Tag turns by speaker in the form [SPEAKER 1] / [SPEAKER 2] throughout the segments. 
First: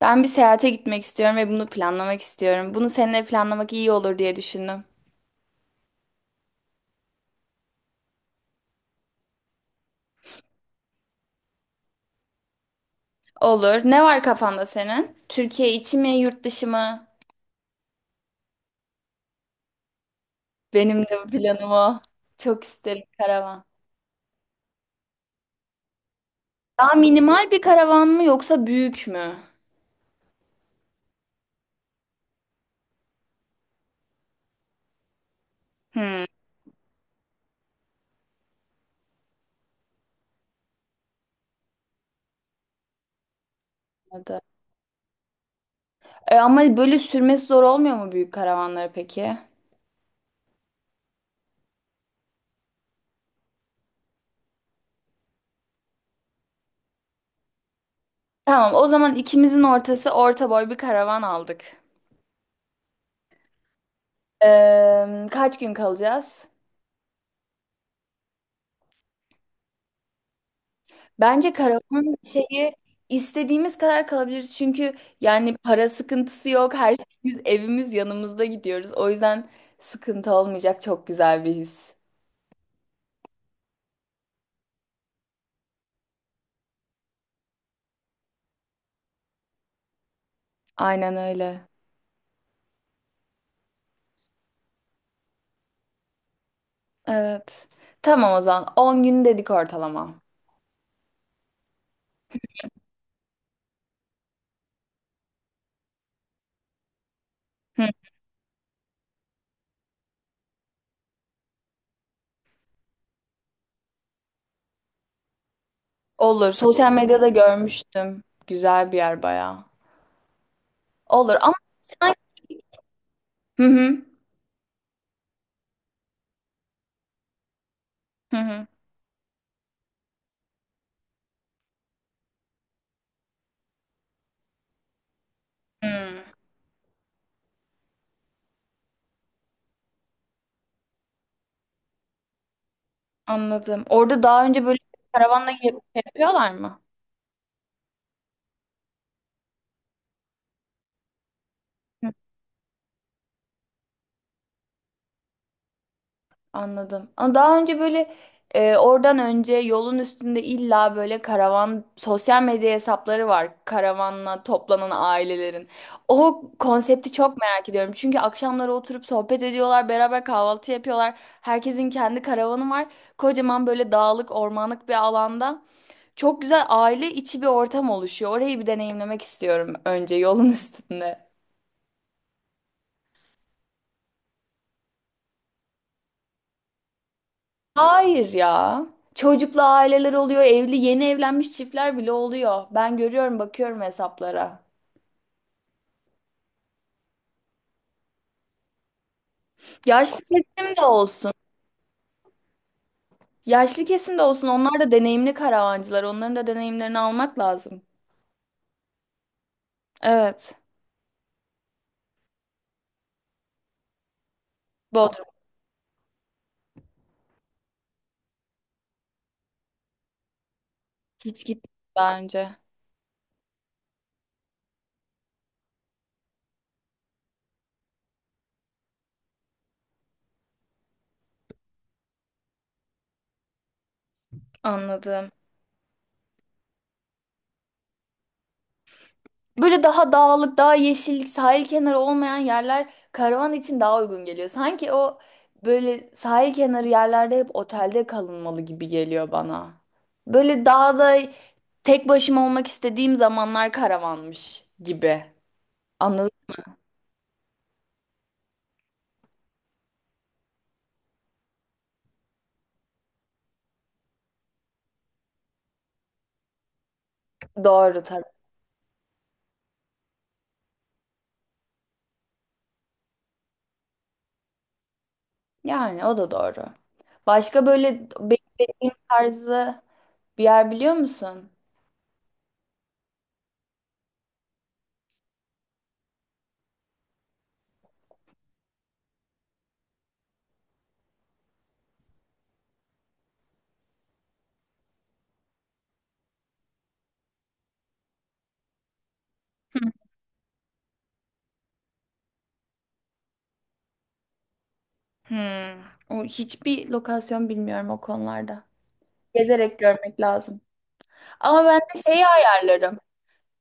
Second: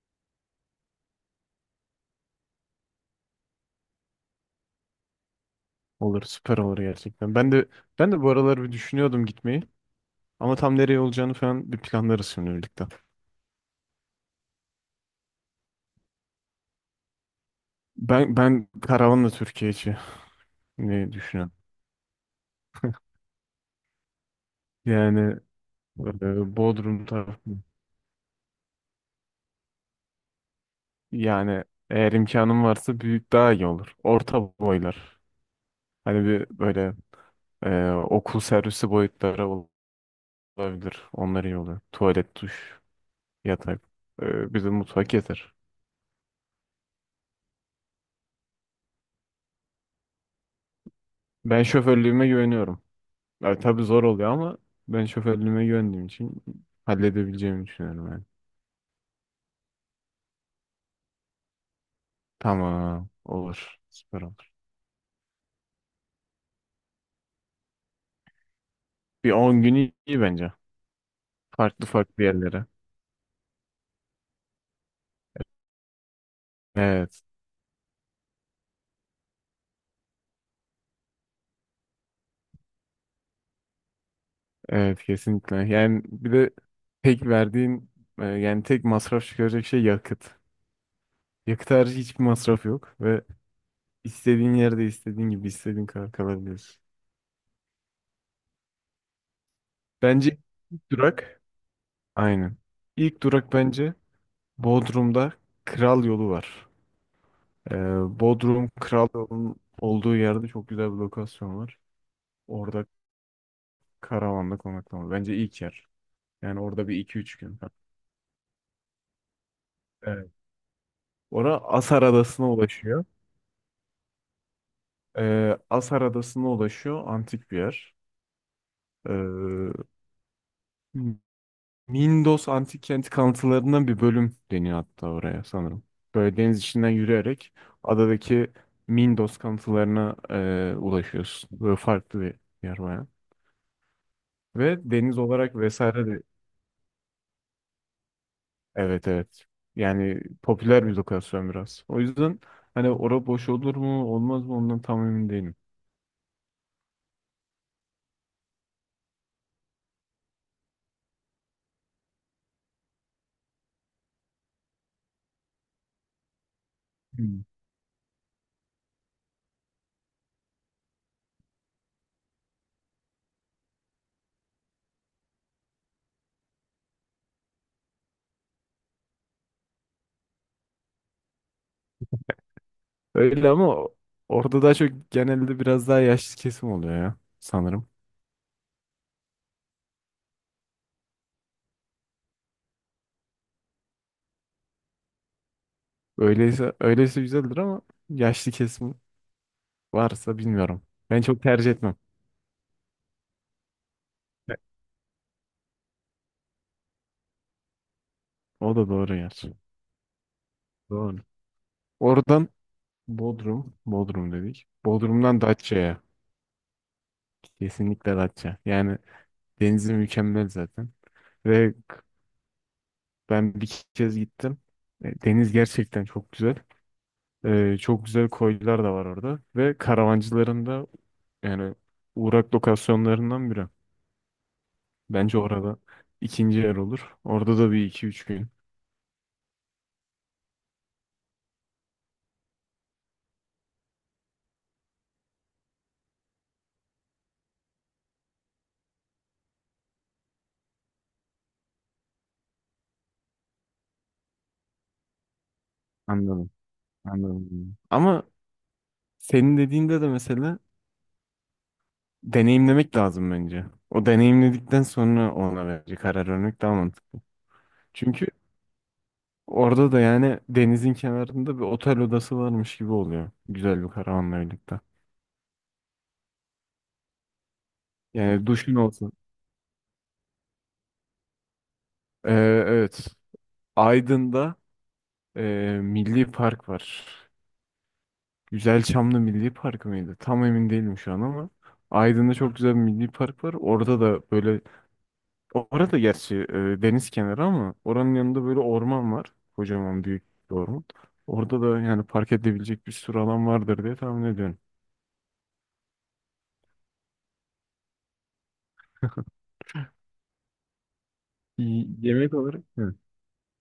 [SPEAKER 1] Ben bir seyahate gitmek istiyorum ve bunu planlamak istiyorum. Bunu seninle planlamak iyi olur diye düşündüm.
[SPEAKER 2] Olur, süper olur gerçekten. Ben de bu aralar bir düşünüyordum gitmeyi. Ama tam nereye olacağını falan bir planlarız şimdi birlikte.
[SPEAKER 1] Olur. Ne var kafanda senin? Türkiye içi mi, yurt dışı mı?
[SPEAKER 2] Ben karavanla Türkiye içi
[SPEAKER 1] Benim
[SPEAKER 2] ne
[SPEAKER 1] de
[SPEAKER 2] düşünüyorum?
[SPEAKER 1] planım o. Çok isterim karavan.
[SPEAKER 2] Yani
[SPEAKER 1] Daha
[SPEAKER 2] Bodrum tarafı.
[SPEAKER 1] minimal bir karavan mı yoksa büyük mü?
[SPEAKER 2] Yani eğer imkanım varsa büyük daha iyi olur. Orta boylar.
[SPEAKER 1] Hmm.
[SPEAKER 2] Hani bir böyle okul servisi boyutları olabilir. Onlar iyi olur. Tuvalet, duş, yatak.
[SPEAKER 1] Anladım.
[SPEAKER 2] Bir de mutfak yeter.
[SPEAKER 1] Ama böyle sürmesi zor olmuyor mu büyük karavanları peki?
[SPEAKER 2] Ben şoförlüğüme güveniyorum. Ya, tabii zor oluyor ama ben şoförlüğüme güvendiğim için halledebileceğimi düşünüyorum yani.
[SPEAKER 1] Tamam, o zaman ikimizin ortası orta boy bir karavan aldık.
[SPEAKER 2] Tamam. Olur. Süper olur.
[SPEAKER 1] Kaç gün kalacağız?
[SPEAKER 2] Bir 10 gün iyi bence.
[SPEAKER 1] Bence
[SPEAKER 2] Farklı
[SPEAKER 1] karavanın
[SPEAKER 2] farklı yerlere.
[SPEAKER 1] şeyi istediğimiz kadar kalabiliriz. Çünkü yani para sıkıntısı yok. Her
[SPEAKER 2] Evet.
[SPEAKER 1] şeyimiz evimiz yanımızda gidiyoruz. O yüzden sıkıntı olmayacak, çok güzel bir his.
[SPEAKER 2] Evet, kesinlikle. Yani bir de tek verdiğin yani tek masraf çıkaracak şey yakıt.
[SPEAKER 1] Aynen öyle.
[SPEAKER 2] Yakıt harici hiçbir masraf yok ve istediğin yerde istediğin gibi istediğin kadar kalabiliyorsun.
[SPEAKER 1] Evet. Tamam o zaman. 10 gün dedik ortalama.
[SPEAKER 2] Bence ilk durak aynen. İlk durak bence Bodrum'da Kral Yolu var.
[SPEAKER 1] Hı,
[SPEAKER 2] Bodrum Kral Yol'un olduğu yerde çok güzel bir lokasyon var. Orada karavanda konaklama. Bence ilk yer.
[SPEAKER 1] olur.
[SPEAKER 2] Yani orada
[SPEAKER 1] Sosyal
[SPEAKER 2] bir iki
[SPEAKER 1] medyada
[SPEAKER 2] üç gün.
[SPEAKER 1] görmüştüm. Güzel bir yer bayağı.
[SPEAKER 2] Evet.
[SPEAKER 1] Olur ama
[SPEAKER 2] Ora Asar
[SPEAKER 1] sen.
[SPEAKER 2] Adası'na ulaşıyor.
[SPEAKER 1] Hı hı.
[SPEAKER 2] Asar Adası'na ulaşıyor. Antik bir yer.
[SPEAKER 1] Hı hı.
[SPEAKER 2] Ee, Mindos Antik Kenti kalıntılarından bir bölüm deniyor hatta oraya sanırım.
[SPEAKER 1] Hı,
[SPEAKER 2] Böyle deniz içinden yürüyerek adadaki Mindos kalıntılarına ulaşıyorsun. Böyle farklı bir yer bayağı.
[SPEAKER 1] anladım. Orada daha önce böyle
[SPEAKER 2] Ve deniz
[SPEAKER 1] karavanla
[SPEAKER 2] olarak
[SPEAKER 1] gidip şey
[SPEAKER 2] vesaire de
[SPEAKER 1] yapıyorlar mı?
[SPEAKER 2] evet, evet. Yani popüler bir lokasyon biraz. O yüzden hani ora boş olur mu olmaz mı ondan tam emin değilim.
[SPEAKER 1] Anladım. Ama daha önce böyle oradan önce yolun üstünde illa böyle karavan sosyal medya hesapları var. Karavanla toplanan ailelerin. O konsepti çok
[SPEAKER 2] Hmm.
[SPEAKER 1] merak ediyorum. Çünkü akşamları oturup sohbet ediyorlar, beraber kahvaltı yapıyorlar. Herkesin kendi karavanı var. Kocaman böyle dağlık, ormanlık bir alanda. Çok güzel aile içi bir ortam oluşuyor. Orayı bir deneyimlemek istiyorum önce yolun üstünde.
[SPEAKER 2] Öyle ama orada daha çok genelde biraz daha yaşlı kesim oluyor ya sanırım.
[SPEAKER 1] Hayır ya. Çocuklu aileler oluyor, evli yeni evlenmiş çiftler bile oluyor. Ben görüyorum, bakıyorum hesaplara.
[SPEAKER 2] Öyleyse güzeldir ama yaşlı kesim
[SPEAKER 1] Yaşlı
[SPEAKER 2] varsa
[SPEAKER 1] kesim de
[SPEAKER 2] bilmiyorum. Ben
[SPEAKER 1] olsun.
[SPEAKER 2] çok tercih etmem.
[SPEAKER 1] Yaşlı kesim de olsun.
[SPEAKER 2] Evet,
[SPEAKER 1] Onlar da deneyimli karavancılar. Onların da deneyimlerini almak lazım.
[SPEAKER 2] o da doğru gerçi.
[SPEAKER 1] Evet.
[SPEAKER 2] Doğru. Oradan Bodrum dedik.
[SPEAKER 1] Bodrum.
[SPEAKER 2] Bodrum'dan Datça'ya. Kesinlikle Datça. Yani denizi mükemmel zaten.
[SPEAKER 1] Hiç gitmedim
[SPEAKER 2] Ve
[SPEAKER 1] daha önce.
[SPEAKER 2] ben bir kez gittim. Deniz gerçekten çok güzel. Çok güzel koylar da var orada. Ve karavancıların da yani uğrak lokasyonlarından biri.
[SPEAKER 1] Anladım.
[SPEAKER 2] Bence orada ikinci yer olur. Orada da bir iki üç gün.
[SPEAKER 1] Böyle daha dağlık, daha yeşillik, sahil kenarı olmayan yerler karavan için daha uygun geliyor. Sanki o böyle sahil kenarı yerlerde hep otelde kalınmalı gibi geliyor bana. Böyle dağda tek başıma olmak istediğim zamanlar karavanmış gibi. Anladın
[SPEAKER 2] Anladım. Anladım. Ama senin dediğinde de mesela deneyimlemek lazım bence. O deneyimledikten sonra ona bence karar vermek daha mantıklı.
[SPEAKER 1] mı? Doğru tabii.
[SPEAKER 2] Çünkü orada da yani denizin kenarında bir otel odası varmış gibi oluyor. Güzel bir karavanla birlikte.
[SPEAKER 1] Yani o da doğru. Başka böyle
[SPEAKER 2] Yani duşun
[SPEAKER 1] beklediğim
[SPEAKER 2] olsa.
[SPEAKER 1] tarzı bir yer biliyor musun?
[SPEAKER 2] Ee, evet. Aydın'da e, Milli Park var. Güzelçamlı Milli Park mıydı? Tam emin değilim şu an ama Aydın'da çok güzel bir milli park var. Orada da böyle orada gerçi deniz kenarı ama oranın yanında böyle orman var. Kocaman büyük bir orman. Orada da yani park edilebilecek bir sürü alan vardır diye tahmin ediyorum.
[SPEAKER 1] Hmm. O hiçbir lokasyon bilmiyorum o konularda. Gezerek görmek lazım. Ama ben de şeyi
[SPEAKER 2] Yemek olarak? Hı.
[SPEAKER 1] ayarlarım.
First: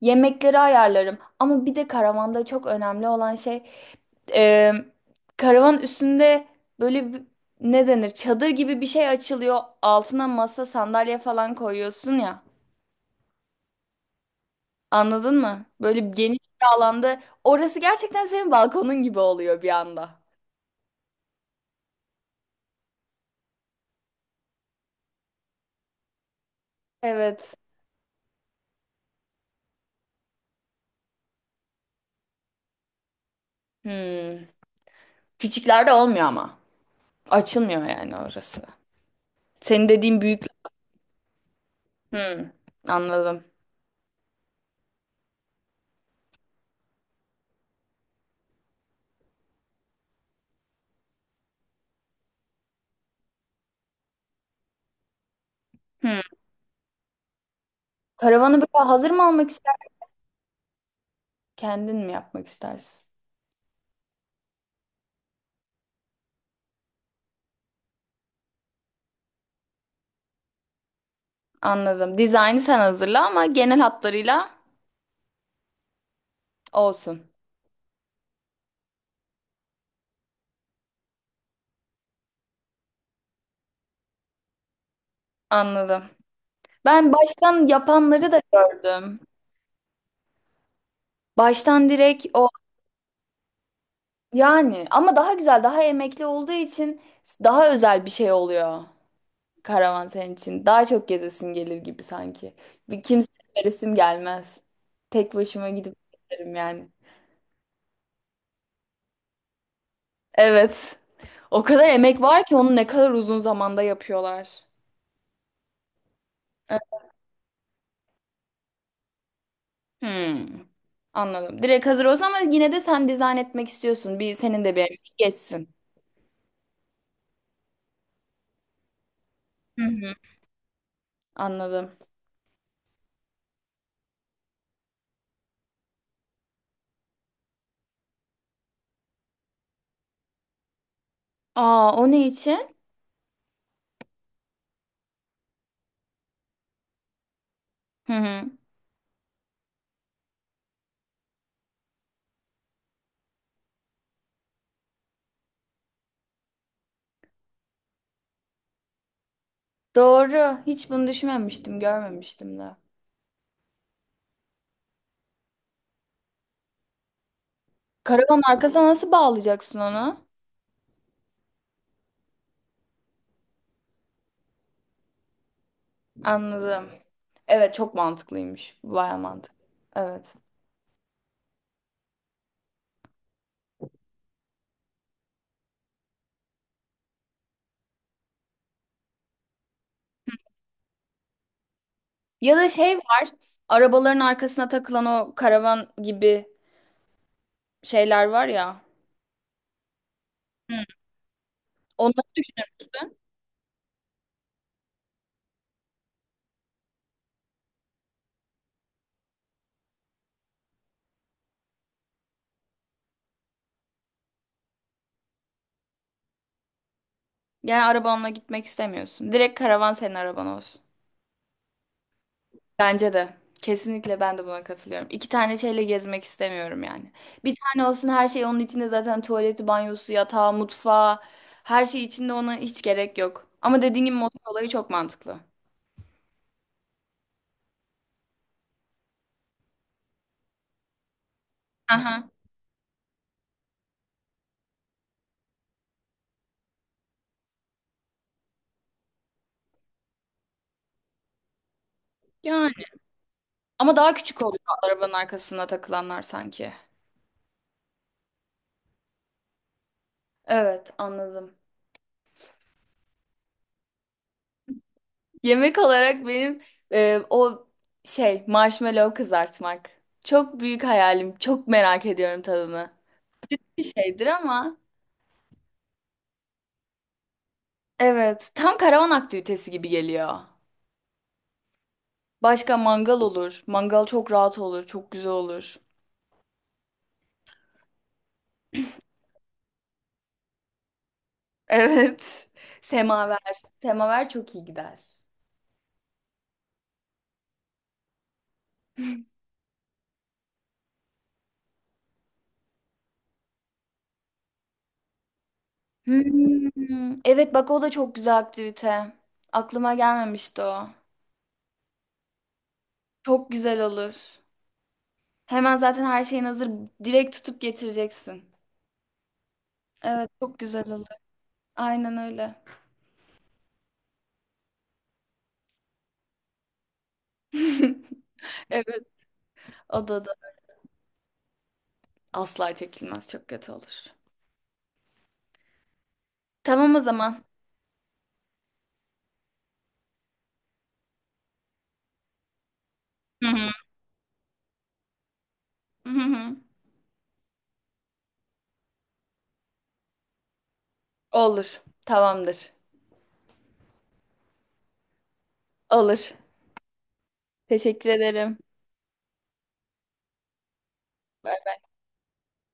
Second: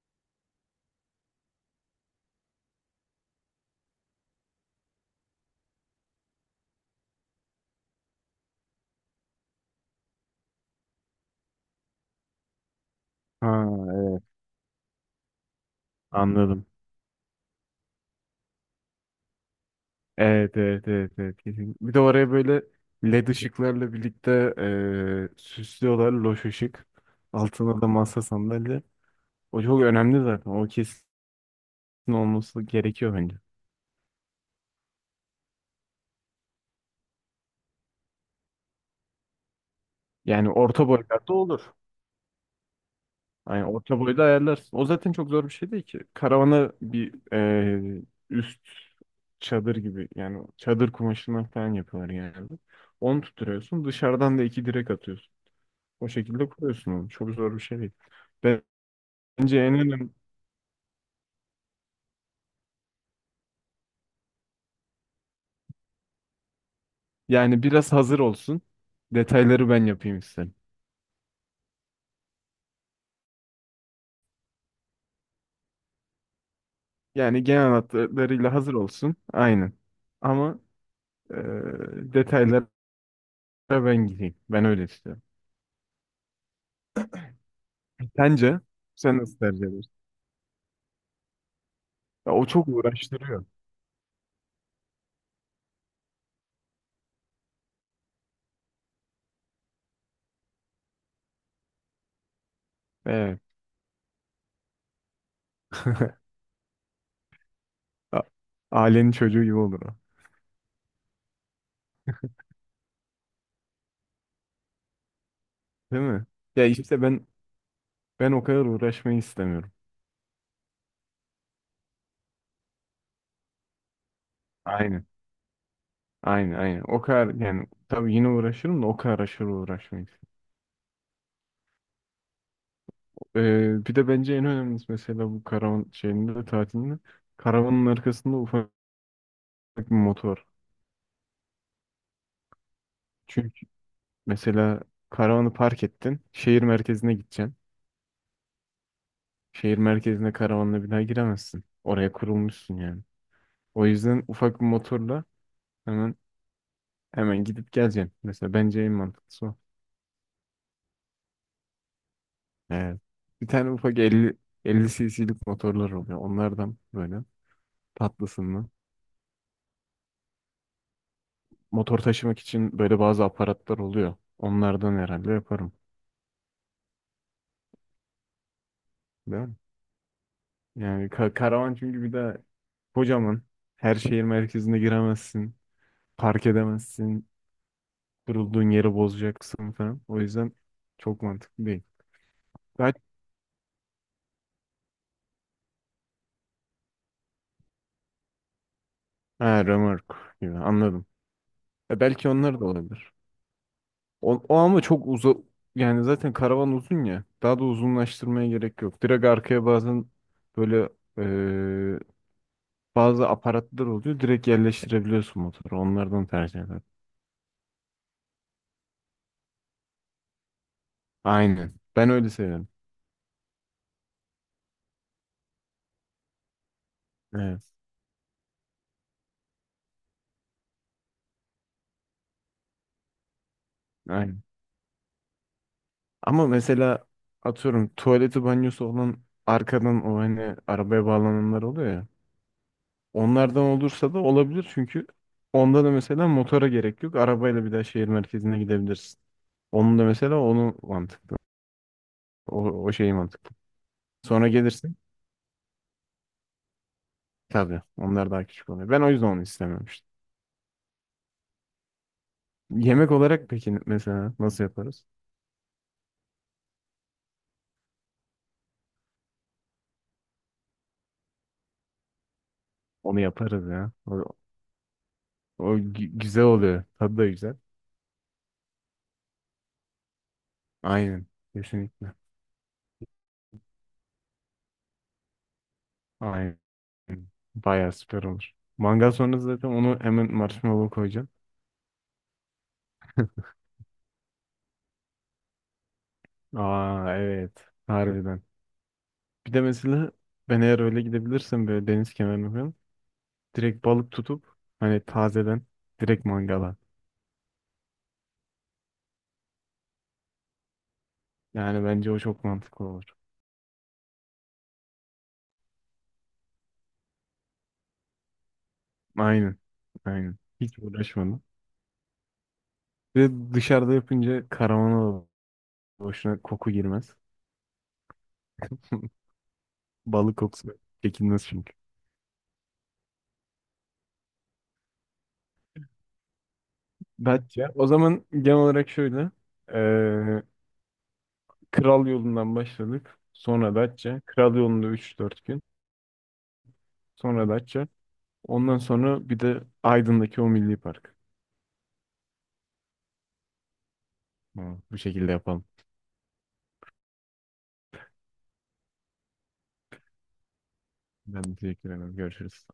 [SPEAKER 1] Yemekleri ayarlarım. Ama bir de karavanda çok önemli olan şey e, karavan üstünde böyle ne denir? Çadır gibi bir şey açılıyor. Altına masa, sandalye falan koyuyorsun ya.
[SPEAKER 2] Ha,
[SPEAKER 1] Anladın mı? Böyle geniş bir
[SPEAKER 2] anladım.
[SPEAKER 1] alanda. Orası gerçekten senin balkonun gibi oluyor bir anda.
[SPEAKER 2] Evet, evet, evet, evet, kesin. Bir de oraya böyle led ışıklarla birlikte süslüyorlar loş ışık.
[SPEAKER 1] Evet.
[SPEAKER 2] Altına da masa sandalye. O çok önemli zaten. O kesin olması gerekiyor bence.
[SPEAKER 1] Hmm. Küçüklerde olmuyor ama. Açılmıyor yani orası. Senin dediğin büyük.
[SPEAKER 2] Yani orta boylarda olur.
[SPEAKER 1] Hmm. Anladım.
[SPEAKER 2] Yani orta boyda ayarlarsın. O zaten çok zor bir şey değil ki. Karavana bir üst çadır gibi yani çadır kumaşından falan yapıyorlar genelde. Onu tutturuyorsun. Dışarıdan da iki direk atıyorsun. O
[SPEAKER 1] Hmm.
[SPEAKER 2] şekilde kuruyorsun onu. Çok zor bir şey değil.
[SPEAKER 1] Karavanı böyle hazır mı almak,
[SPEAKER 2] Bence en önemli
[SPEAKER 1] kendin mi yapmak istersin?
[SPEAKER 2] yani biraz hazır olsun. Detayları ben yapayım isterim.
[SPEAKER 1] Anladım. Dizaynı sen hazırla ama genel hatlarıyla olsun.
[SPEAKER 2] Yani genel hatlarıyla hazır olsun. Aynen. Ama e, detaylara ben gideyim. Ben öyle istiyorum.
[SPEAKER 1] Anladım. Ben baştan yapanları da
[SPEAKER 2] Sence sen
[SPEAKER 1] gördüm.
[SPEAKER 2] nasıl tercih edersin?
[SPEAKER 1] Baştan direkt
[SPEAKER 2] Ya, o
[SPEAKER 1] o
[SPEAKER 2] çok uğraştırıyor.
[SPEAKER 1] yani, ama daha güzel, daha emekli olduğu için daha özel bir şey oluyor karavan senin için. Daha çok gezesin gelir gibi sanki. Bir
[SPEAKER 2] Evet.
[SPEAKER 1] kimseye resim gelmez. Tek başıma gidip gezerim yani.
[SPEAKER 2] A- Ailenin çocuğu gibi olur o.
[SPEAKER 1] Evet. O kadar emek var ki onu ne kadar uzun zamanda yapıyorlar.
[SPEAKER 2] Değil mi? Ya
[SPEAKER 1] Evet.
[SPEAKER 2] işte ben o kadar uğraşmayı istemiyorum.
[SPEAKER 1] Hmm. Anladım. Direkt hazır olsun ama yine de sen dizayn etmek istiyorsun. Bir senin de bir emeğin
[SPEAKER 2] Aynen.
[SPEAKER 1] geçsin.
[SPEAKER 2] Aynen, aynen. O kadar yani tabii yine uğraşırım da o kadar aşırı
[SPEAKER 1] Hı
[SPEAKER 2] uğraşmayı
[SPEAKER 1] hı. Anladım.
[SPEAKER 2] Bir de bence en önemlisi mesela bu karavan şeyinde de tatilinde karavanın arkasında ufak bir motor.
[SPEAKER 1] Aa o ne için?
[SPEAKER 2] Çünkü mesela karavanı park ettin, şehir merkezine gideceksin.
[SPEAKER 1] Hı hı.
[SPEAKER 2] Şehir merkezine karavanla bir daha giremezsin. Oraya kurulmuşsun yani. O yüzden ufak bir motorla hemen hemen gidip geleceksin. Mesela bence en mantıklısı o.
[SPEAKER 1] Doğru. Hiç bunu düşünmemiştim, görmemiştim de.
[SPEAKER 2] Evet. Bir tane ufak 50 cc'lik motorlar oluyor. Onlardan böyle
[SPEAKER 1] Karavan
[SPEAKER 2] tatlısından.
[SPEAKER 1] arkasına nasıl bağlayacaksın onu?
[SPEAKER 2] Motor taşımak için böyle bazı aparatlar oluyor. Onlardan herhalde yaparım.
[SPEAKER 1] Anladım. Evet çok mantıklıymış. Baya
[SPEAKER 2] Değil mi?
[SPEAKER 1] mantıklı. Evet.
[SPEAKER 2] Yani karavan çünkü bir de kocaman. Her şehir merkezine giremezsin. Park edemezsin. Durulduğun yeri bozacaksın falan. O yüzden çok mantıklı değil.
[SPEAKER 1] Ya da
[SPEAKER 2] Daha...
[SPEAKER 1] şey var. Arabaların arkasına takılan o karavan gibi şeyler var ya.
[SPEAKER 2] Ha, römork gibi
[SPEAKER 1] Hı.
[SPEAKER 2] anladım.
[SPEAKER 1] Onları
[SPEAKER 2] Belki onlar da
[SPEAKER 1] düşünür
[SPEAKER 2] olabilir.
[SPEAKER 1] müsün?
[SPEAKER 2] O, o ama çok uza yani zaten karavan uzun ya. Daha da uzunlaştırmaya gerek yok. Direkt arkaya bazen böyle e, bazı aparatlar oluyor. Direkt yerleştirebiliyorsun motoru. Onlardan tercih ederim.
[SPEAKER 1] Yani arabanla gitmek istemiyorsun. Direkt karavan senin araban olsun.
[SPEAKER 2] Aynen. Ben öyle seviyorum.
[SPEAKER 1] Bence de. Kesinlikle ben de buna katılıyorum. İki tane şeyle gezmek istemiyorum yani. Bir
[SPEAKER 2] Evet.
[SPEAKER 1] tane olsun, her şey onun içinde zaten, tuvaleti, banyosu, yatağı, mutfağı, her şey içinde, ona hiç gerek yok. Ama dediğin gibi motor
[SPEAKER 2] Aynen.
[SPEAKER 1] olayı çok mantıklı.
[SPEAKER 2] Ama mesela atıyorum tuvaleti banyosu olan arkadan o hani arabaya bağlananlar oluyor ya.
[SPEAKER 1] Aha.
[SPEAKER 2] Onlardan olursa da olabilir çünkü onda da mesela motora gerek yok. Arabayla bir daha şehir merkezine gidebilirsin. Onun da mesela onu mantıklı. O,
[SPEAKER 1] Yani.
[SPEAKER 2] o şeyi mantıklı.
[SPEAKER 1] Ama daha küçük
[SPEAKER 2] Sonra
[SPEAKER 1] oluyor
[SPEAKER 2] gelirsin.
[SPEAKER 1] arabanın arkasına takılanlar sanki.
[SPEAKER 2] Tabii onlar daha küçük oluyor. Ben o yüzden onu istememiştim.
[SPEAKER 1] Evet anladım.
[SPEAKER 2] Yemek olarak peki mesela nasıl yaparız?
[SPEAKER 1] Yemek olarak benim e, o şey marshmallow kızartmak. Çok büyük hayalim. Çok merak ediyorum tadını.
[SPEAKER 2] Onu yaparız
[SPEAKER 1] Bir
[SPEAKER 2] ya. O,
[SPEAKER 1] şeydir ama.
[SPEAKER 2] o güzel oluyor. Tadı da güzel.
[SPEAKER 1] Evet, tam karavan aktivitesi gibi geliyor.
[SPEAKER 2] Aynen. Kesinlikle.
[SPEAKER 1] Başka mangal olur. Mangal çok rahat olur, çok güzel olur.
[SPEAKER 2] Aynen. Bayağı süper olur. Mangal sonrası zaten onu hemen marshmallow koyacağım.
[SPEAKER 1] Evet. Semaver. Semaver çok iyi gider.
[SPEAKER 2] Aa evet. Harbiden. Bir de mesela ben eğer öyle gidebilirsem böyle deniz kenarına falan direkt balık tutup hani tazeden direkt mangala.
[SPEAKER 1] Hmm, evet bak o da çok güzel aktivite. Aklıma gelmemişti o.
[SPEAKER 2] Yani bence o çok mantıklı olur.
[SPEAKER 1] Çok güzel olur. Hemen zaten her şeyin hazır. Direkt tutup getireceksin.
[SPEAKER 2] Aynen.
[SPEAKER 1] Evet
[SPEAKER 2] Aynen.
[SPEAKER 1] çok
[SPEAKER 2] Hiç
[SPEAKER 1] güzel olur.
[SPEAKER 2] uğraşmadım.
[SPEAKER 1] Aynen öyle.
[SPEAKER 2] Ve dışarıda yapınca karavana da boşuna koku girmez.
[SPEAKER 1] Evet. O da da
[SPEAKER 2] Balık kokusu çekilmez çünkü.
[SPEAKER 1] asla çekilmez. Çok kötü olur. Tamam o zaman.
[SPEAKER 2] Datça. O zaman genel olarak şöyle. Ee, Kral yolundan başladık.
[SPEAKER 1] Hı hı.
[SPEAKER 2] Sonra Datça. Kral yolunda üç dört gün.
[SPEAKER 1] Hı hı.
[SPEAKER 2] Sonra Datça. Ondan sonra bir de Aydın'daki o milli park.
[SPEAKER 1] Olur. Tamamdır.
[SPEAKER 2] Tamam, bu şekilde yapalım.
[SPEAKER 1] Olur. Teşekkür ederim.
[SPEAKER 2] Ben teşekkür ederim. Görüşürüz.